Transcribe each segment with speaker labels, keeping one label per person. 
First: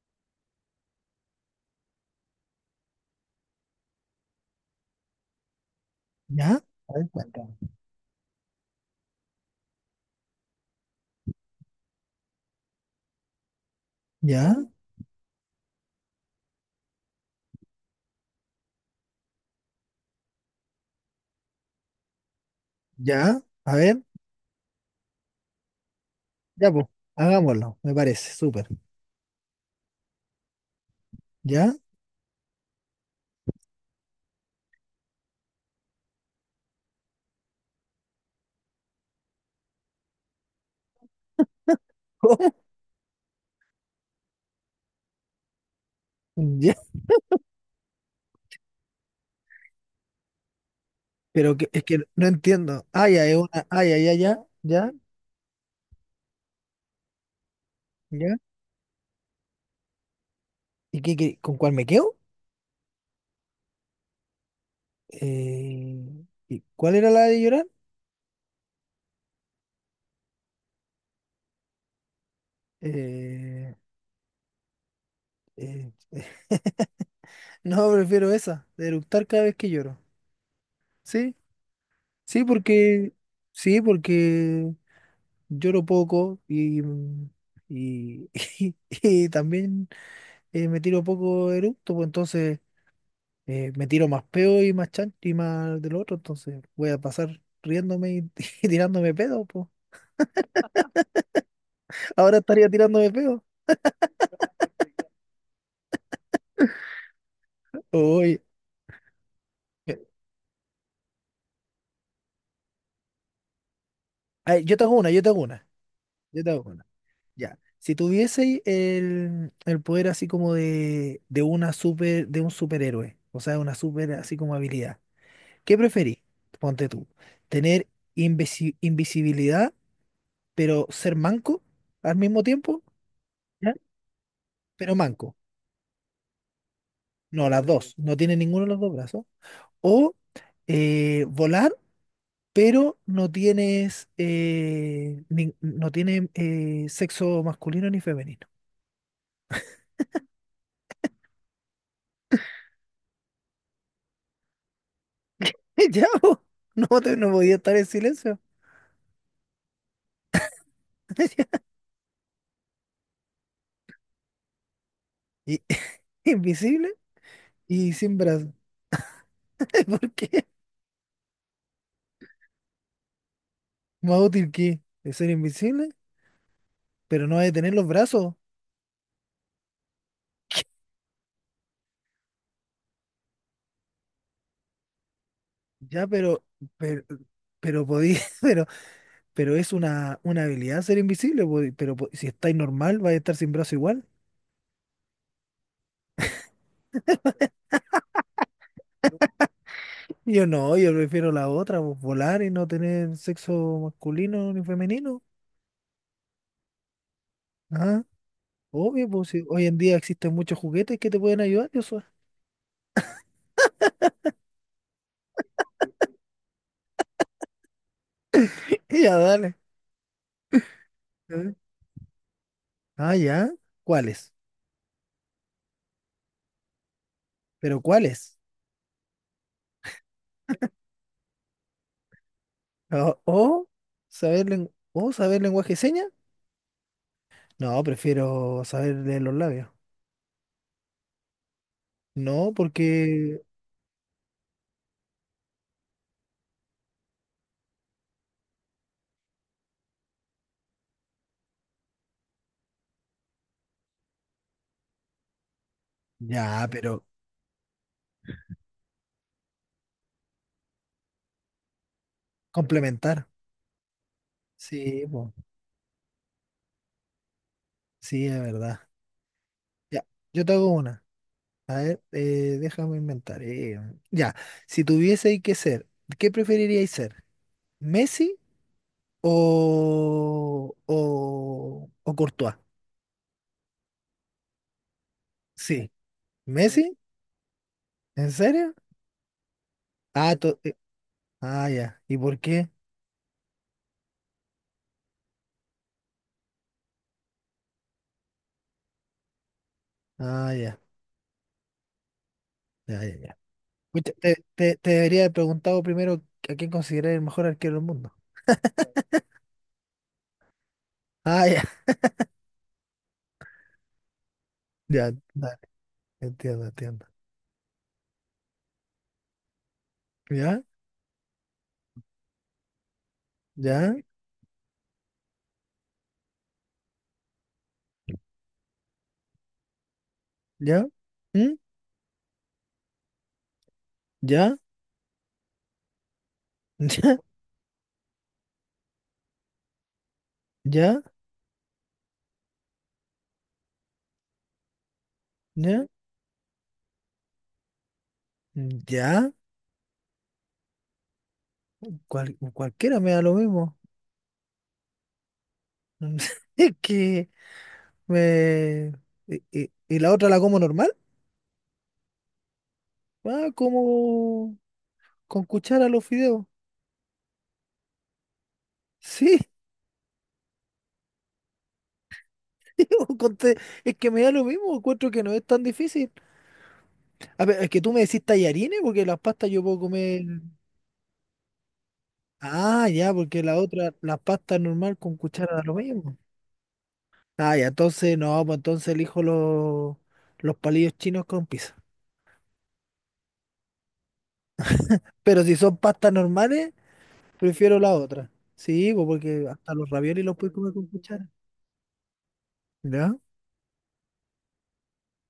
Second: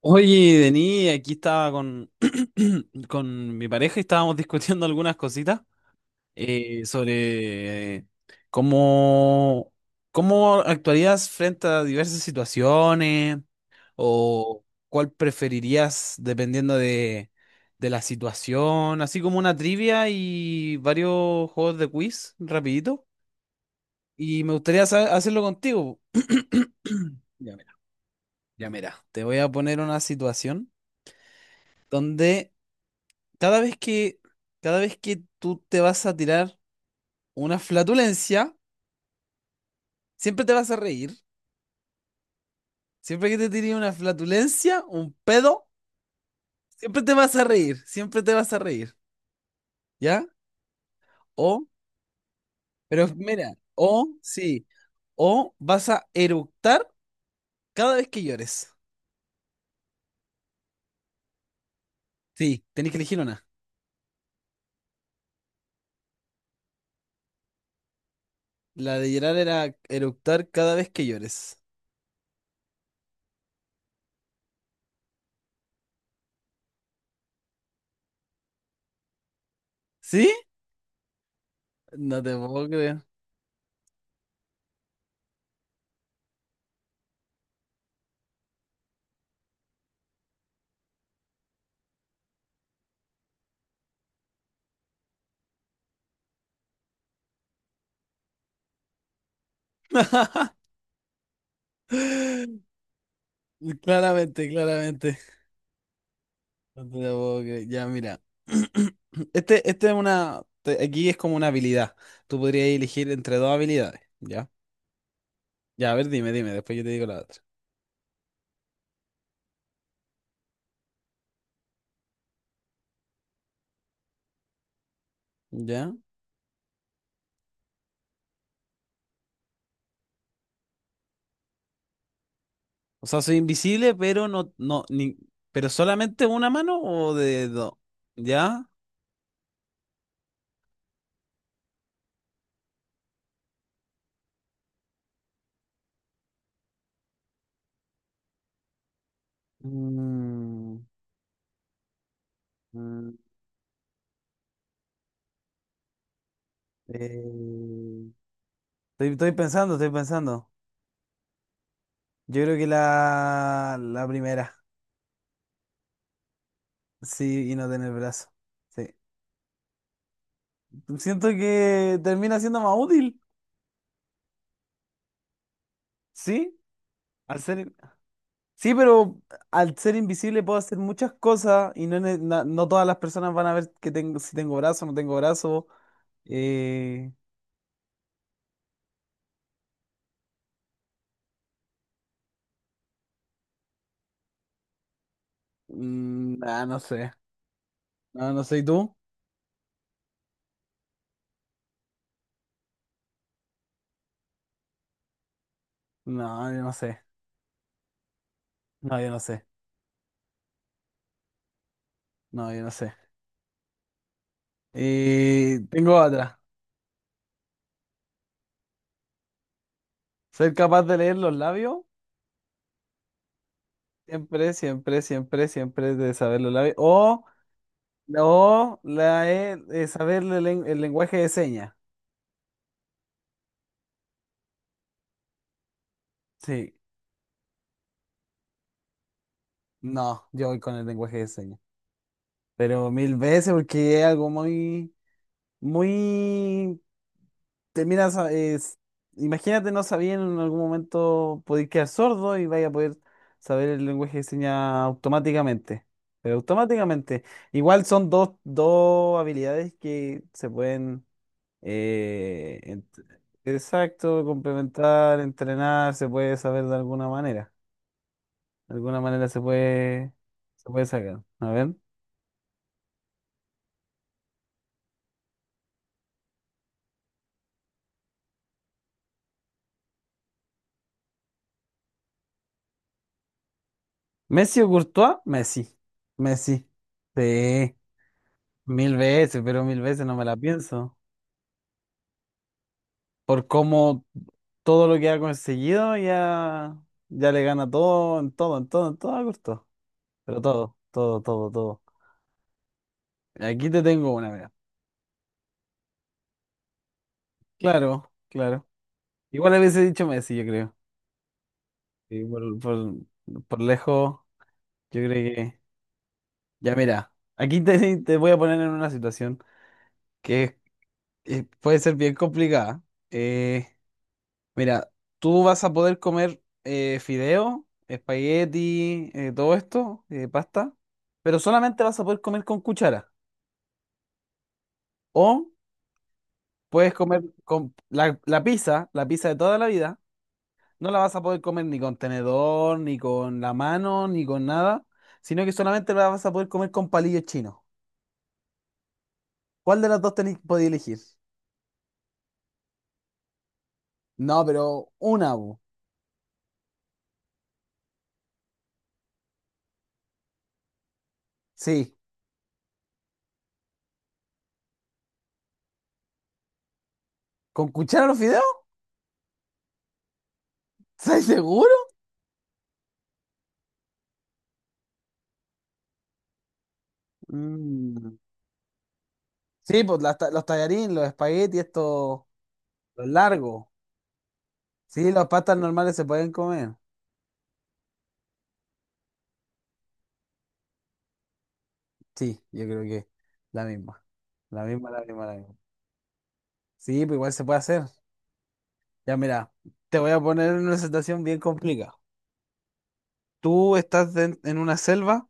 Speaker 1: Oye, Denis, aquí estaba con mi pareja y estábamos discutiendo algunas cositas
Speaker 2: Ya,
Speaker 1: eh,
Speaker 2: a ver, cuéntame.
Speaker 1: sobre eh, cómo, cómo actuarías frente a diversas situaciones o
Speaker 2: Ya,
Speaker 1: cuál preferirías dependiendo de la situación, así como una trivia y varios juegos de quiz rapidito.
Speaker 2: ya, a ver,
Speaker 1: Y me gustaría hacerlo contigo.
Speaker 2: ya, pues,
Speaker 1: Ya mira,
Speaker 2: hagámoslo, me parece, súper.
Speaker 1: ya mira, te voy a poner una situación
Speaker 2: ¿Ya?
Speaker 1: donde cada vez que, cada vez que tú te vas a tirar una flatulencia, siempre te vas a reír. Siempre que te tires una flatulencia, un pedo,
Speaker 2: ¿Cómo? Ya,
Speaker 1: siempre te vas a reír. Siempre te vas a reír. ¿Ya?
Speaker 2: pero
Speaker 1: O,
Speaker 2: que, es que no entiendo.
Speaker 1: pero
Speaker 2: Ah, ya, es
Speaker 1: mira,
Speaker 2: una, ah, ya,
Speaker 1: o
Speaker 2: ya, ya,
Speaker 1: sí,
Speaker 2: ya,
Speaker 1: o vas a eructar cada vez que
Speaker 2: ya.
Speaker 1: llores.
Speaker 2: ¿Y con cuál me quedo?
Speaker 1: Sí, tenés que elegir una.
Speaker 2: ¿Y cuál era la de llorar?
Speaker 1: La de llorar era eructar cada vez que llores.
Speaker 2: Eh, eh, no, prefiero esa, de eructar cada vez que lloro.
Speaker 1: ¿Sí?
Speaker 2: ¿Sí?
Speaker 1: No te
Speaker 2: Sí,
Speaker 1: puedo creer.
Speaker 2: porque, sí, porque lloro poco y, y, también me tiro poco eructo, pues entonces me tiro más peo y más chan y más del otro, entonces voy a pasar riéndome y, y tirándome pedo, pues. Ahora estaría tirándome pedo.
Speaker 1: Claramente, claramente. No te la puedo creer. Ya, mira.
Speaker 2: Oye,
Speaker 1: Este es
Speaker 2: eh,
Speaker 1: una. Aquí es como una habilidad. Tú podrías elegir entre dos habilidades. ¿Ya?
Speaker 2: ay, yo te hago una, yo te hago una,
Speaker 1: Ya, a ver, dime,
Speaker 2: yo te
Speaker 1: dime.
Speaker 2: hago
Speaker 1: Después yo
Speaker 2: una.
Speaker 1: te digo la otra.
Speaker 2: Ya. Si tuviese el poder así como de un superhéroe, o sea, una super así como habilidad, ¿qué
Speaker 1: ¿Ya?
Speaker 2: preferís? Ponte tú, tener invisibilidad, pero ser manco al mismo tiempo,
Speaker 1: O sea, soy
Speaker 2: ¿ya?
Speaker 1: invisible, pero no, no,
Speaker 2: Pero
Speaker 1: ni,
Speaker 2: manco.
Speaker 1: pero solamente una mano o de
Speaker 2: No, las
Speaker 1: dos.
Speaker 2: dos. No tiene ninguno
Speaker 1: ¿Ya?
Speaker 2: de los dos brazos. O volar, pero no tiene sexo masculino ni femenino.
Speaker 1: Mm, mm,
Speaker 2: Ya, po. No,
Speaker 1: eh,
Speaker 2: no podía estar en silencio.
Speaker 1: estoy pensando, estoy pensando. Yo creo que la primera.
Speaker 2: Y- invisible
Speaker 1: Sí, y no tener
Speaker 2: y sin
Speaker 1: brazo.
Speaker 2: brazos.
Speaker 1: Sí.
Speaker 2: ¿Por qué?
Speaker 1: Siento que termina siendo más útil.
Speaker 2: Más útil que es ser invisible,
Speaker 1: ¿Sí?
Speaker 2: pero no
Speaker 1: Al
Speaker 2: hay de
Speaker 1: ser...
Speaker 2: tener los brazos.
Speaker 1: Sí, pero al ser invisible puedo hacer muchas cosas y no todas las personas van a ver que tengo, si tengo brazo, no tengo brazo.
Speaker 2: Ya, pero,
Speaker 1: Eh...
Speaker 2: pero podí- pero, pero es una habilidad ser invisible, po, pero si estáis normal, vais a estar sin brazo igual.
Speaker 1: mm, ah, no sé. No, no sé. ¿Y tú?
Speaker 2: Yo no, yo prefiero la otra, pues, volar y no tener sexo masculino ni femenino.
Speaker 1: No, yo no sé.
Speaker 2: Ah,
Speaker 1: No,
Speaker 2: obvio,
Speaker 1: yo no
Speaker 2: pues
Speaker 1: sé.
Speaker 2: si hoy en día existen muchos juguetes que te pueden ayudar, yo soy.
Speaker 1: No, yo no sé. Tengo otra.
Speaker 2: Ya, dale.
Speaker 1: Ser capaz de leer los
Speaker 2: ¿Eh?
Speaker 1: labios.
Speaker 2: Ah, ya. ¿Cuáles?
Speaker 1: Siempre, siempre, siempre, siempre de saber los labios.
Speaker 2: ¿Pero cuáles?
Speaker 1: O la, saber el, el lenguaje de señas.
Speaker 2: ¿O saber lenguaje de señas?
Speaker 1: Sí.
Speaker 2: No, prefiero saber leer los labios.
Speaker 1: No, yo voy con el lenguaje de señas.
Speaker 2: No,
Speaker 1: Pero mil
Speaker 2: porque...
Speaker 1: veces, porque es algo muy, muy, te miras, imagínate, no sabían en algún momento poder quedar sordo y vaya a poder saber el lenguaje de señas automáticamente. Pero
Speaker 2: Ya, pero
Speaker 1: automáticamente. Igual son dos habilidades que se pueden, eh, ent-
Speaker 2: complementar.
Speaker 1: exacto,
Speaker 2: Sí,
Speaker 1: complementar,
Speaker 2: pues,
Speaker 1: entrenar, se puede saber de alguna manera.
Speaker 2: sí, es
Speaker 1: De
Speaker 2: verdad.
Speaker 1: alguna manera
Speaker 2: Ya, yo te
Speaker 1: se
Speaker 2: hago
Speaker 1: puede
Speaker 2: una.
Speaker 1: sacar. A ver.
Speaker 2: A ver, déjame inventar. Ya, si tuviese que ser, ¿qué preferiríais ser? ¿Messi o Courtois?
Speaker 1: Messi o Courtois, Messi,
Speaker 2: Sí.
Speaker 1: Messi.
Speaker 2: ¿Messi?
Speaker 1: Sí,
Speaker 2: ¿En serio?
Speaker 1: mil veces, pero mil veces no me
Speaker 2: Ah,
Speaker 1: la pienso.
Speaker 2: ah, ya. ¿Y por qué?
Speaker 1: Por cómo todo lo que ha conseguido ya, ya le gana todo, en todo, en todo, en todo a Courtois. Pero
Speaker 2: Ah,
Speaker 1: todo,
Speaker 2: ya,
Speaker 1: todo, todo, todo.
Speaker 2: ya, ya, ya.
Speaker 1: Aquí te
Speaker 2: Pucha,
Speaker 1: tengo una,
Speaker 2: te,
Speaker 1: mira.
Speaker 2: te- te debería haber preguntado primero a quién considerar el mejor arquero del
Speaker 1: Claro,
Speaker 2: mundo.
Speaker 1: claro. Igual a dicho Messi, yo creo.
Speaker 2: Ah, ya,
Speaker 1: Sí, por lejos, yo creo
Speaker 2: ya, dale,
Speaker 1: que...
Speaker 2: entiendo,
Speaker 1: Ya
Speaker 2: entiendo.
Speaker 1: mira, aquí te voy a poner en una situación que
Speaker 2: ¿Ya?
Speaker 1: puede ser bien complicada. Eh,
Speaker 2: ¿Ya?
Speaker 1: Mira, tú vas a poder comer fideo, espagueti, todo esto, pasta,
Speaker 2: ¿Ya?
Speaker 1: pero
Speaker 2: ¿Mm?
Speaker 1: solamente vas a poder comer con cuchara.
Speaker 2: ¿Ya?
Speaker 1: O puedes comer con la pizza de toda la vida, no la
Speaker 2: ¿Ya? ¿Ya?
Speaker 1: vas a poder comer ni con tenedor, ni con la mano, ni con nada, sino que
Speaker 2: ¿Ya?
Speaker 1: solamente la vas a poder comer con palillos chinos.
Speaker 2: ¿Ya?
Speaker 1: ¿Cuál de las dos tenéis podéis elegir?
Speaker 2: Cualquiera me da lo mismo.
Speaker 1: No, pero una, bu.
Speaker 2: Es que me... Y la otra la como normal?
Speaker 1: Sí.
Speaker 2: Ah, como con cuchara los fideos.
Speaker 1: ¿Con cuchara los fideos?
Speaker 2: Sí,
Speaker 1: ¿Estás seguro?
Speaker 2: sí, es que me da lo mismo, encuentro que no es tan difícil. A ver, es que tú me
Speaker 1: Mm.
Speaker 2: decís tallarines porque las pastas yo puedo
Speaker 1: Sí, pues las
Speaker 2: comer...
Speaker 1: los tallarines, los espaguetis, estos,
Speaker 2: Ah,
Speaker 1: los
Speaker 2: ya, porque la
Speaker 1: largos.
Speaker 2: otra, las pastas normal
Speaker 1: Sí,
Speaker 2: con
Speaker 1: las pastas
Speaker 2: cuchara da lo
Speaker 1: normales se
Speaker 2: mismo.
Speaker 1: pueden comer.
Speaker 2: Ah, ya, entonces no, pues entonces elijo los palillos chinos con pizza.
Speaker 1: Sí, yo creo que la misma. La misma, la misma, la
Speaker 2: Pero
Speaker 1: misma.
Speaker 2: si son pastas normales...
Speaker 1: Sí, pues igual se puede
Speaker 2: Prefiero
Speaker 1: hacer.
Speaker 2: la otra. Sí, pues
Speaker 1: Ya
Speaker 2: porque
Speaker 1: mira,
Speaker 2: hasta los
Speaker 1: te voy a
Speaker 2: raviolis los
Speaker 1: poner
Speaker 2: puedes
Speaker 1: en
Speaker 2: comer
Speaker 1: una
Speaker 2: con
Speaker 1: situación
Speaker 2: cuchara.
Speaker 1: bien complicada.
Speaker 2: ¿Ya?
Speaker 1: Tú estás en una selva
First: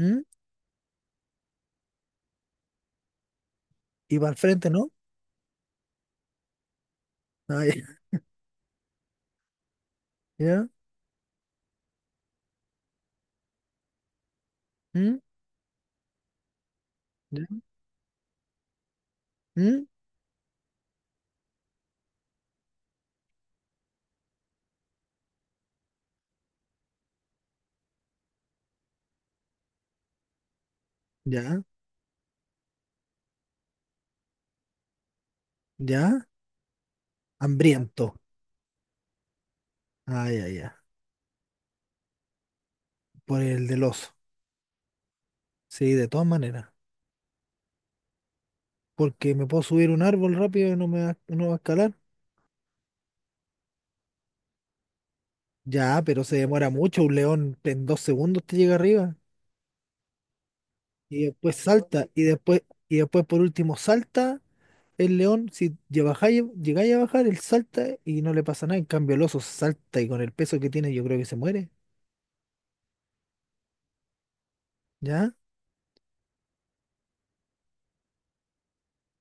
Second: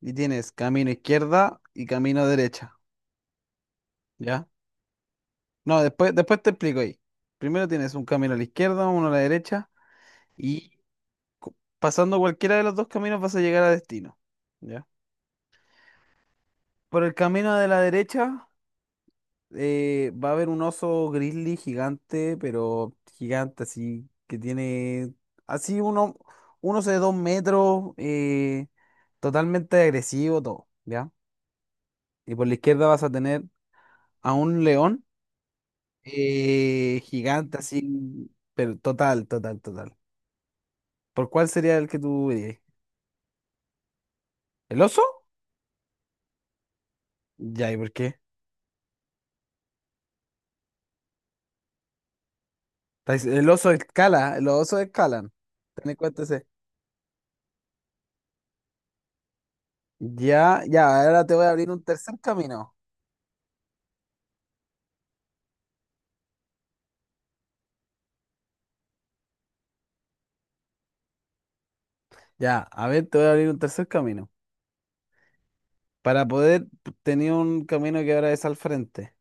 Speaker 1: y tienes camino izquierda y camino derecha,
Speaker 2: Y para el
Speaker 1: ¿ya?
Speaker 2: frente, ¿no?
Speaker 1: No, después, después te explico ahí.
Speaker 2: Ah,
Speaker 1: Primero tienes un camino a la izquierda, uno a la derecha
Speaker 2: ya. ¿Ya?
Speaker 1: y cu- pasando cualquiera de los dos caminos vas a llegar a destino. ¿Ya?
Speaker 2: ¿Mm?
Speaker 1: Por el
Speaker 2: ¿Ya?
Speaker 1: camino de la derecha
Speaker 2: ¿Mm?
Speaker 1: va a haber un oso grizzly gigante, pero gigante, así que tiene así uno, un oso de dos metros, totalmente agresivo, todo, ¿ya?
Speaker 2: ¿Ya?
Speaker 1: Y por la izquierda vas a tener a un león
Speaker 2: ¿Ya?
Speaker 1: gigante,
Speaker 2: Hambriento.
Speaker 1: así, pero total, total, total.
Speaker 2: Ah, ya, ya.
Speaker 1: ¿Por cuál sería el que tú dirías?
Speaker 2: Por el del oso.
Speaker 1: ¿El oso?
Speaker 2: Sí, de todas maneras.
Speaker 1: Ya, ¿y por qué?
Speaker 2: Porque me puedo subir un árbol rápido y no me va, no va a escalar.
Speaker 1: El oso escala, los osos escalan. Ten en
Speaker 2: Ya,
Speaker 1: cuenta
Speaker 2: pero se
Speaker 1: ese.
Speaker 2: demora mucho. Un león en 2 segundos te llega arriba.
Speaker 1: Ya, ya, ahora
Speaker 2: Y
Speaker 1: te voy a
Speaker 2: después
Speaker 1: abrir un
Speaker 2: salta.
Speaker 1: tercer camino.
Speaker 2: Y después por último salta. El león, si ya llegáis a bajar, él salta y no le pasa nada. En cambio, el oso salta y con el peso que tiene, yo creo que se muere.
Speaker 1: Ya, a ver, te voy a abrir un tercer camino.
Speaker 2: ¿Ya?
Speaker 1: Para poder tener un camino que ahora es al frente.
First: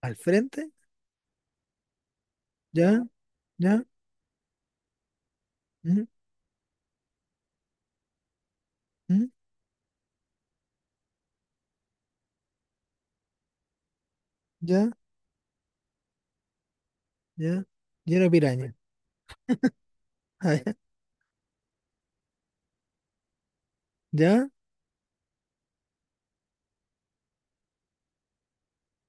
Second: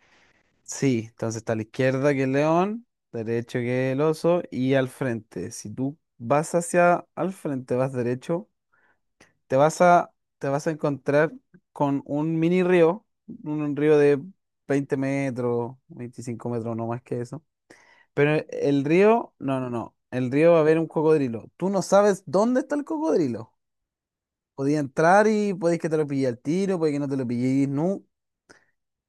Speaker 2: Al frente.
Speaker 1: Sí, entonces está a la izquierda que el león,
Speaker 2: ¿Ya?
Speaker 1: derecho
Speaker 2: ¿Ya?
Speaker 1: que el oso y al frente. Si tú
Speaker 2: ¿Mm?
Speaker 1: vas hacia al frente, vas derecho,
Speaker 2: ¿Mm?
Speaker 1: te vas a, te vas a encontrar con un mini río, un río de
Speaker 2: ¿Ya?
Speaker 1: 20 metros, 25 metros, no más que eso.
Speaker 2: ¿Ya? Y una
Speaker 1: Pero
Speaker 2: piraña.
Speaker 1: el río, no. El río
Speaker 2: Ah,
Speaker 1: va a
Speaker 2: ¿ya?
Speaker 1: haber un cocodrilo. Tú no sabes dónde está el cocodrilo.
Speaker 2: ¿Ya?
Speaker 1: Podía entrar y podéis que te lo pille al tiro, puede que no te lo pilléis nunca.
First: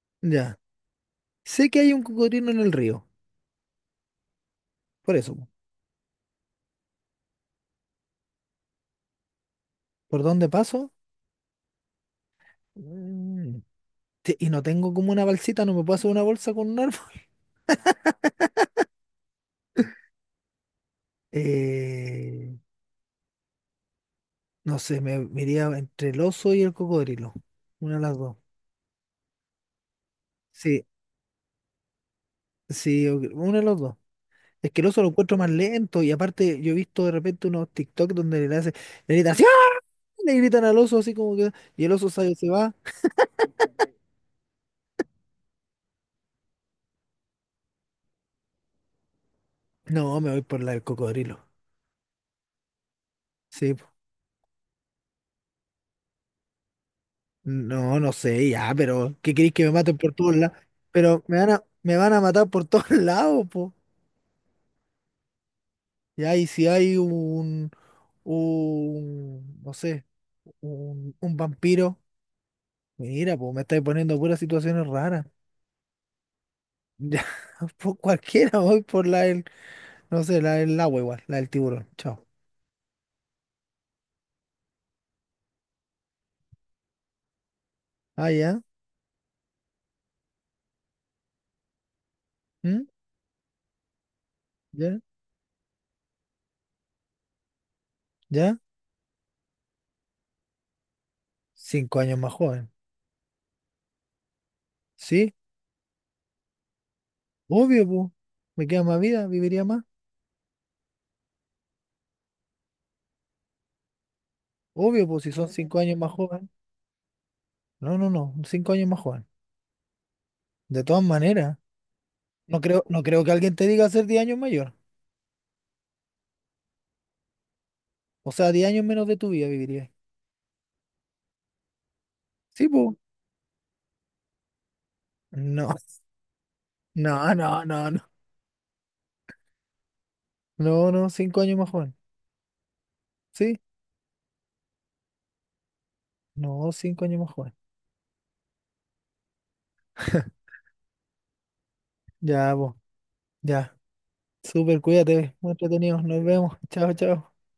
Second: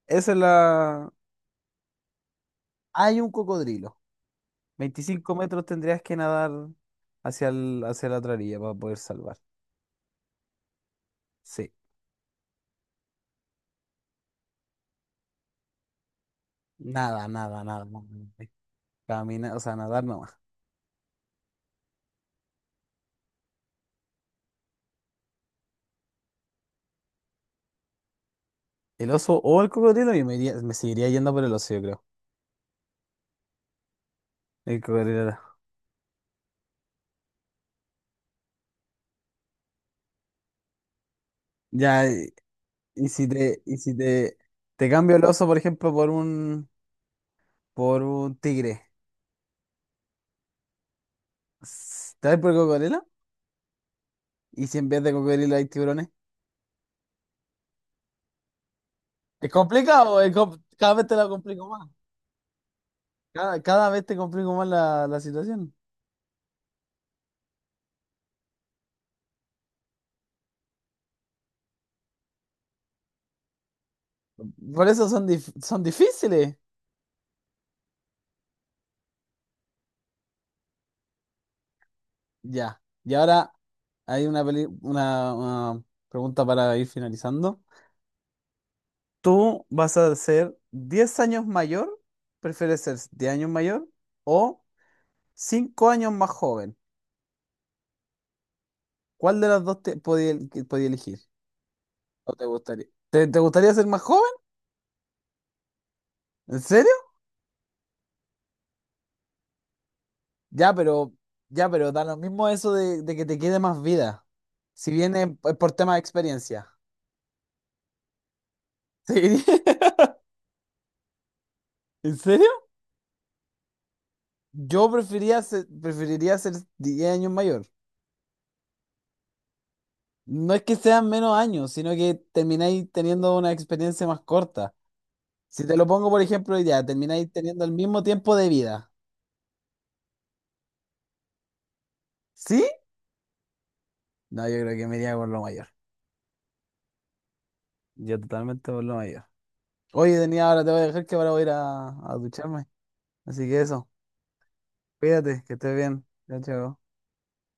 Speaker 1: Esa es
Speaker 2: ¿Ya?
Speaker 1: la...
Speaker 2: Sé que hay un cocodrilo en el río.
Speaker 1: Hay un cocodrilo.
Speaker 2: Por
Speaker 1: Veinticinco
Speaker 2: eso.
Speaker 1: metros tendrías que nadar hacia, hacia la otra orilla para poder salvar.
Speaker 2: ¿Por dónde paso?
Speaker 1: Sí.
Speaker 2: Mm, y no tengo como una balsita, no me puedo hacer una bolsa con un árbol.
Speaker 1: Nada, nada, nada, nada. Caminar, o sea, nadar nomás.
Speaker 2: Eh, no sé, me iría entre el oso y el cocodrilo. Una de las dos.
Speaker 1: El oso o el cocodrilo, yo me
Speaker 2: Sí,
Speaker 1: seguiría yendo por el oso, yo creo.
Speaker 2: sí, ok, una de las dos. Es
Speaker 1: El
Speaker 2: que el oso lo encuentro
Speaker 1: cocodrilo.
Speaker 2: más lento y aparte yo he visto de repente unos TikTok donde le hacen, le gritan, ¡sí! ¡Ah! Le gritan al oso así como que, y el
Speaker 1: Ya,
Speaker 2: oso sale, se va.
Speaker 1: y si te, te cambio el oso, por ejemplo, por un tigre.
Speaker 2: No, me voy por la del cocodrilo.
Speaker 1: ¿Te vas por cocodrilo?
Speaker 2: Sí, po.
Speaker 1: ¿Y si en vez de cocodrilo hay tiburones?
Speaker 2: No, no sé, ya, pero ¿qué
Speaker 1: Es
Speaker 2: queréis que me maten por
Speaker 1: complicado,
Speaker 2: todos lados?
Speaker 1: cada vez te
Speaker 2: Pero
Speaker 1: la
Speaker 2: me van a,
Speaker 1: complico más.
Speaker 2: me van a matar por todos lados,
Speaker 1: Cada,
Speaker 2: po.
Speaker 1: cada vez te complico más la situación.
Speaker 2: Ya, y si hay no sé, un vampiro, mira, pues me estáis poniendo puras
Speaker 1: Por
Speaker 2: situaciones
Speaker 1: eso son,
Speaker 2: raras.
Speaker 1: son difíciles.
Speaker 2: Ya, por cualquiera voy por la del. No sé, la del agua igual, la del tiburón. Chao.
Speaker 1: Ya. Y ahora hay una, una pregunta para ir finalizando.
Speaker 2: Ah, ya.
Speaker 1: ¿Tú vas a ser 10 años mayor? ¿Prefieres
Speaker 2: ¿Mm?
Speaker 1: ser 10 años mayor o
Speaker 2: ¿Ya?
Speaker 1: 5 años más joven?
Speaker 2: ¿Ya?
Speaker 1: ¿Cuál de las dos te podía, podía elegir?
Speaker 2: 5 años
Speaker 1: ¿O
Speaker 2: más
Speaker 1: te
Speaker 2: joven.
Speaker 1: gustaría? ¿Te gustaría ser más joven?
Speaker 2: Sí,
Speaker 1: ¿En serio?
Speaker 2: obvio, pues. Me queda más vida, viviría más.
Speaker 1: Ya, pero, ya, pero da lo mismo eso de que te quede más vida. Si
Speaker 2: Obvio, pues,
Speaker 1: viene
Speaker 2: si son
Speaker 1: por
Speaker 2: cinco
Speaker 1: tema
Speaker 2: años
Speaker 1: de
Speaker 2: más joven.
Speaker 1: experiencia.
Speaker 2: No, no, no, 5 años más joven.
Speaker 1: Sí.
Speaker 2: De todas maneras,
Speaker 1: ¿En serio?
Speaker 2: no creo que alguien te diga ser 10 años mayor.
Speaker 1: Yo preferiría ser 10 años mayor.
Speaker 2: O sea, 10 años menos de tu vida viviría.
Speaker 1: No es que sean menos años, sino que
Speaker 2: Sí,
Speaker 1: termináis
Speaker 2: pues.
Speaker 1: teniendo una experiencia más corta. Si
Speaker 2: No,
Speaker 1: te lo pongo, por ejemplo, ya, termináis
Speaker 2: no, no,
Speaker 1: teniendo el
Speaker 2: no, no.
Speaker 1: mismo tiempo de vida.
Speaker 2: No, no, cinco años más joven.
Speaker 1: ¿Sí?
Speaker 2: Sí,
Speaker 1: No, yo creo que me iría por lo mayor.
Speaker 2: no, 5 años más joven.
Speaker 1: Yo totalmente por lo mayor. Oye, tenía ahora, te voy a dejar que ahora voy a ir a
Speaker 2: Ya,
Speaker 1: ducharme.
Speaker 2: pues,
Speaker 1: Así que
Speaker 2: ya.
Speaker 1: eso.
Speaker 2: Súper, cuídate,
Speaker 1: Cuídate,
Speaker 2: muy
Speaker 1: que estés
Speaker 2: entretenido.
Speaker 1: bien.
Speaker 2: Nos
Speaker 1: Chao,
Speaker 2: vemos.
Speaker 1: chao.
Speaker 2: Chao, chao.